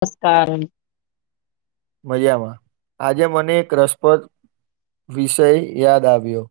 નમસ્કારન. મજામાં આજે મને એક રસપ્રદ વિષય યાદ આવ્યો.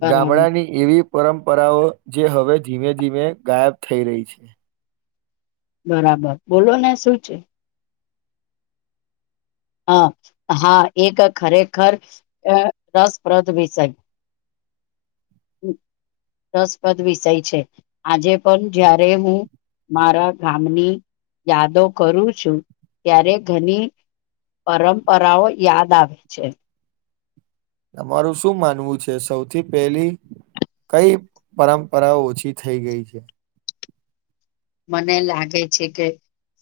બરાબર ગામડાની એવી પરંપરાઓ જે હવે ધીમે ધીમે ગાયબ થઈ રહી છે. બરાબર બોલો ને શું છે. હા હા એક ખરેખર અ રસપ્રદ વિષય [inaudible] રસપદ વિષય છે, આજે પણ જ્યારે હું મારા ગામની યાદો કરું છું, ત્યારે ઘની પરંપરાઓ યાદ આવે છે. તમારું શું માનવું છે? સૌથી પેલી કઈ પરંપરાઓ ઓછી થઈ ગઈ છે. મને લાગે છે કે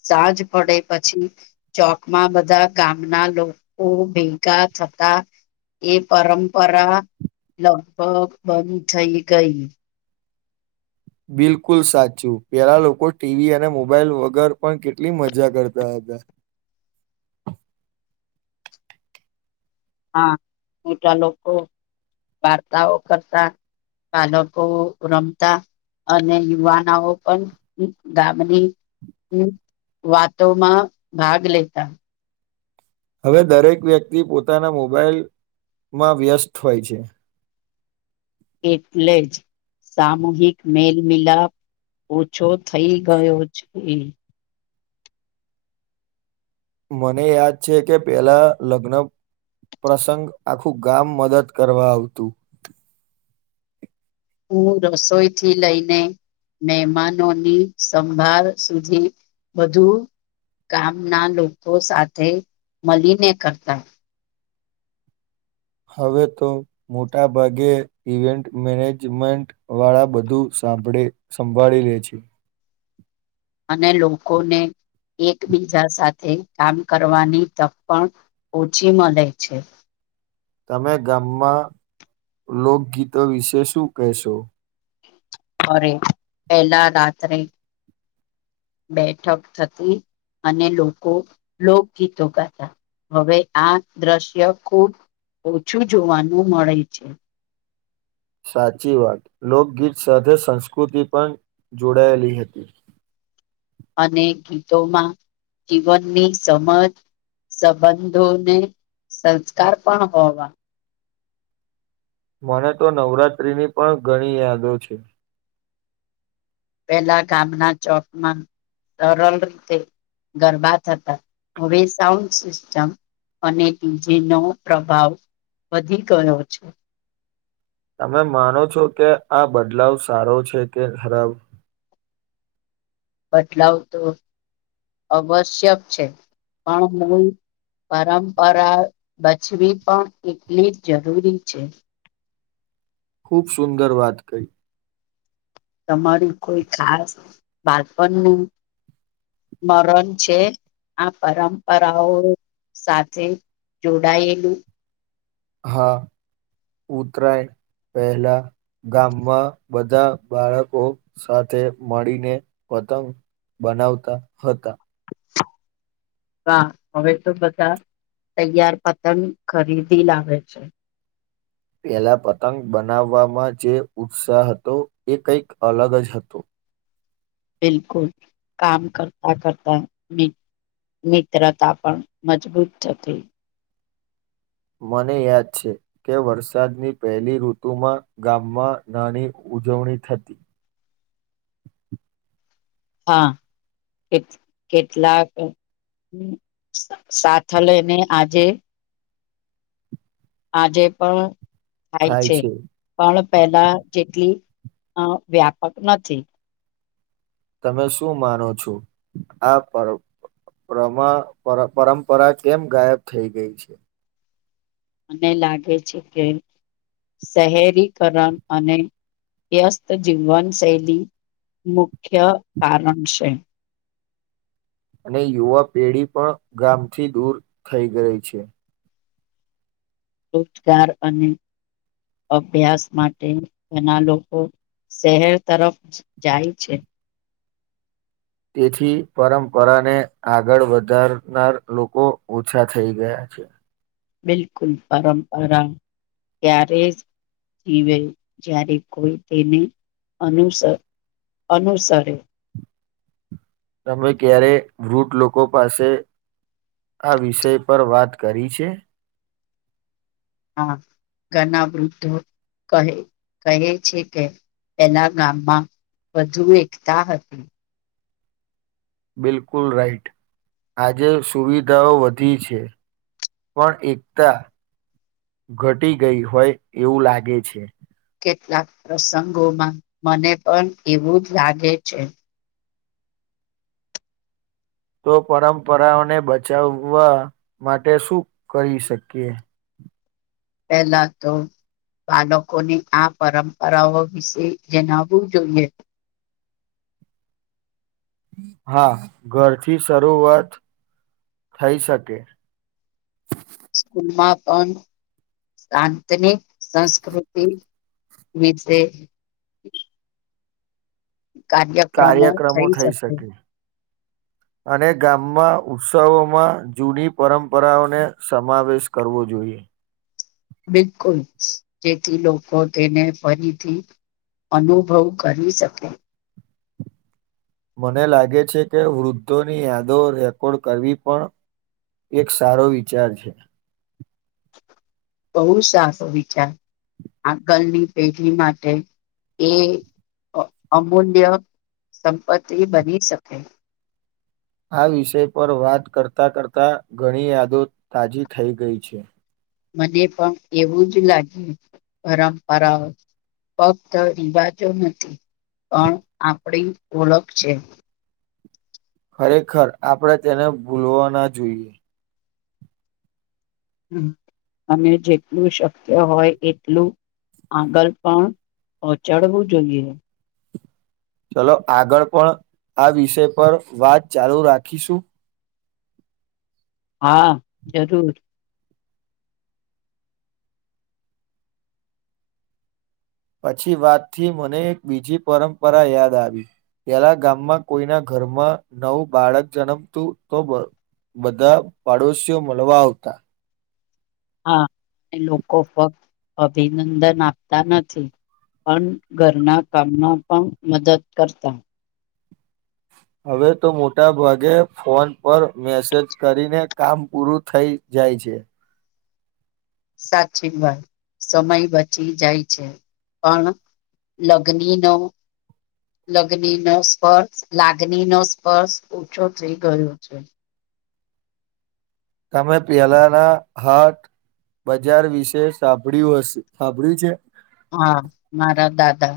સાંજ પડે પછી ચોકમાં બધા ગામના લોકો ભેગા થ તા. એ પરંપરા લગભગ બંધ થઈ ગઈ બિલકુલ સાચું પેલા લોકો ટીવી અને મોબાઈલ વગર પણ કેટલી મજા કરતા હતા હા મોટા લોકો વાર્તાઓ કરતા બાલકો રમતા અને યુવાનાઓ પણ ગામની હમ વાતોમાં ભાગ લેતા હવે દરેક વ્યક્તિ પોતાના મોબાાઈલ માં વ્યસ્ત હોય છે એટલે જ સામૂહિક મેલમિલાપ ઓછો થઈ ગયો છે મને યાદ છે કે પેલા લગ્ન પ્રસંગ આખું ગામ મદદ કરવા આવતું હું રસોઈ થી લઈને મહેમાનોની સંભાળ સુધી બધુ ગામના લોકો સાથે મલીને કરતા હવે તો મોટા ભાગે ઇવેન્ટ મેનેજમેન્ટ વાળા બધું સ હાંભળે સંભાળી લે છે અને લોકોને એકબીજા સાથે કામ કરવાની તક પણ ઓછી મલે છે. તમે ગામમાં લોકગીતો વિશે શું કહેશો? અરે પહેલા રાત્રે બેઠક થતી અને લોકો લોકગીતો ગાતા હવે આ દ્રશ્ય ખૂબ ઓછું જોવાનું મળે છે સાચી વાત લોકગીત સાથે સંસ્કૃતિ પણ જોડાયેલી હતી. અને ગીતોમાં જીવનની સમજ સંબંધોને સંસ્કાર પણ હોવા મને તો નવરાત્રીની પણ ઘણી યાદો છે પેલા ગામના ચોકમાં સરળ રીતે ગરબા થતા હવે સાઉન્ડ સિસ્ટમ અને ડીજે નો પ્રભાવ વધી ગયો છે તમે માનો છો કે આ બદલાવ સારો છે કે ખરાબ બદલાવ તો અવશ્યક છે પણ હું પરંપરા બચવી પણ એટલી જ જરૂરી છે ખૂબ સુંદર વાત કહી તમારું કોઈ ખાસ બાળપણની મરણ છે આ પરંપરાઓ સાથે જોડાયેલું હા ઉતરાય પહેલા ગામમાં બધા બાળકો સાથે મળીને વ પતંગ બનાવતા હતા હા હવે તો બધા તૈયાર પતંગ ખરીદી લાવે છે પહેલા પતંગ બનાવવામાં જે ઉત્સાહ હતો એ કંઈક અલગ જ હતો બિલકુલ કામ કરતા કરતા મી મિત્રતા પણ મજબૂત થતી મને યાદ છે કે વરસાદની પહેલી ઋતુમાં ગામમાં નાની ઉજવણી થતી હા કે કેટલાક સાથ લઇ ને આજે આજે પણ થાય છે પણ પહેલા જેટલી અ વ્યાપક નથી તમે શું માનો છો આ પર પ્રમા પરંપરા કેમ ગાયબ થઈ ગઈ છે? મને લાગે છે કે શહેરીકરણ અને વ્યસ્ત જીવનશૈલી મુખ્ય કારણ છે અને યુવા પેઢી પણ ગામથી દૂર થઈ ગઈ છે રોજગાર અને અભ્યાસ માટે ઘના લોકો શહેર તરફ જાય છે તેથી પરંપરાને આગળ વધારનાર લોકો ઓછા થઈ ગયા અ છે બિલકુલ પરંપરા ત્યારે જ્યારે કોઈ તેને અનુસર અનુસરે તમે ક્યારે વૂટ લોકો પાસે આ વિષય પર વાત કરી છે હા ઘરના વૃદ્ધો કહે કહે છે કે પેલા ગામમાં વધુ એકતા હતી બિલકુલ રાઈટ આજે સુવિધાઓ વધી છે પણ એકતા ઘટી ગઈ હોય એવું લાગે છે કેટલાક પ્રસંગોમાં મને પણ એવું જ લાગે છે તો પરંપરાઓને બચાવવા માટે શું કરી શકીએ પહેલા તો બાળકોને આ પરંપરાઓ વિશે જણાવવું જોઈએ હા ઘરથી શરૂઆત થઈ શકે માં પણ શાંતની સંસ્કૃતિ વીજે કાર્યક્રમો થઈ શકે અને ગામમાં ઉત્સવોમાં જૂની પરંપરાઓને સમાવેશ કરવો જોઈએ [inaudible] બિલકુલ જેથી લોકો તેને ફરીથી અનુભવ કરી શકે મને લાગે છે કે વૃદ્ધોની યાદો રેકોર્ડ કરવી પણ એક સારો વિચાર છે બહુ સાચો વિચાર આગલની પેઢી માટે એ અમૂલ્ય સંપત્તિ બની શકે આ વિષય પર વાત કરતાં કરતાં ઘણી યાદો તાજી થઈ ગઈ છે મને પણ એવું જ લાગ્યું પરંપરાઓ ફક્ત રિવાજો નથી પણ આપણી ઓળખ છે ખરેખર આપણે તેને ભૂલવા ના જોઈએ હ અને જેટલું શક્ય હોય એટલું આગળ પણ પહોંચાડવું જોઈએ ચલો આગળ પણ આ વિષય પર વાત ચાલુ રાખીશું હા જરૂર પછી વાતથી મને એક બીજી પરંપરા યાદ આવી પેલા ગામમાં કોઈના ઘરમાં નવું બાળક જન્મતું તો બ બધા પાડોશીઓ મળવા આવતા હા લોકો ફક્ત અભિનંદન આપતા નથી અ ઘરના કામમાં પણ મદદ કરતા [inaudible] હવે તો મોટા ભાગે ફોન પર મેસેજ કરીને કામ પૂરું થઈ જાય છે જ સાચી વાય સમય બચી જાય છે પણ લગ્ની નો લગ્ન ન સ્પર્શ લાગની ન સ્પર્શ ઓછો થઈ ગયો છે તમે પિયાલાના હાત બજાર વિશે સાંભળ્યું હશે સાંભળ્યું છે? હા મારા દાદા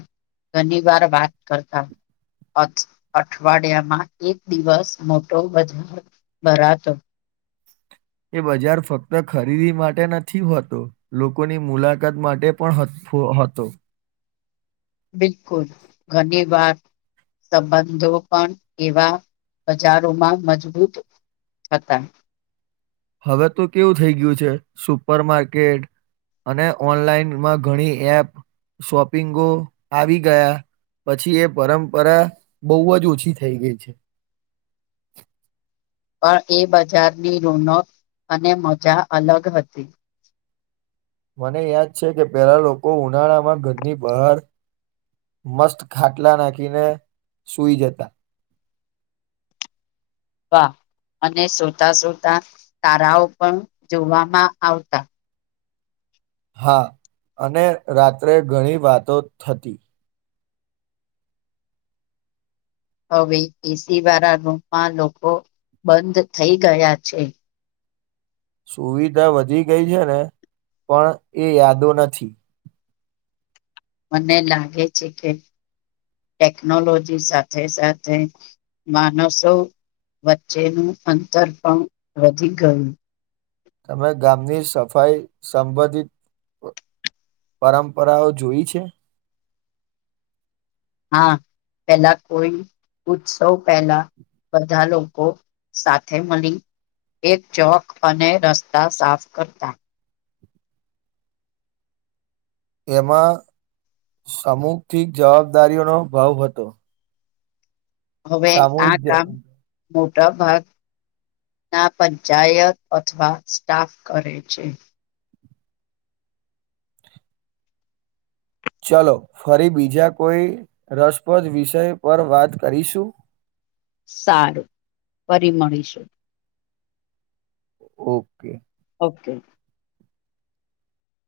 ઘણી વાર વાત કરતા અઠ અઠવાડિયામાં એક દિવસ મોટો બજાર ભરાતો એ બજાર ફક્ત ખરીદી માટે નથી હોતો લોકોની મુલાકાત માટે પણ હ ફો હતો બિલકુલ ઘણી વાત સંબંધો પણ એવા બજારોમાં મજબૂત થતા હવે તો કેવું થઈ ગયું છે સુપર માર્કેટ અને ઓનલાઈનમાં ઘણી એપ શોપિંગો આવી ગયા પછી એ પરંપરા બવ જ ઓછી થઈ ગઈ છે [inaudible] પ એ બજારની રોનક અને મજા અલગ હતી મને યાદ છે કે પહેલા લોકો ઉનાળામાં ઘરની બહાર મસ્ત ખાટલા નાખીને સુઈ જતા વાહ અને સુતા સુતા તારાઓ પણ જોવામાં આવતા હા અને રાત્રે ઘણી વાતો થતી હવે એસીવારા રૂમમાં લોકો બંધ થઈ ગયા છે સુવિધા વધી ગઈ છે ને પણ એ યાદો નથી મને લાગે છે કે ટેકનોલોજી સાથે સાથે માણસો વચ્ચેનું અંતર પણ વધી ગયું. તમે ગામની સફાઈ સંબંધિત પરંપરાઓ જોઈ છે હા પેલા કોઈ ઉત્સવ પહેલા બધા લોકો સાથે મળી એક ચોક અને રસ્તા સાફ કરતા એમાં સમુખથી જવાબદારીઓનો ભાવ હતો હવે આ સામૂહિક જ કામ મોટા ભાગ ના પંચાયત અથવા સ્ટાફ કરે છે ચલો ફરી બીજા કોઈ રસપ્રદ વિષય પર વાત કરીશું સારું ફરી મળીશું ઓકે ઓકે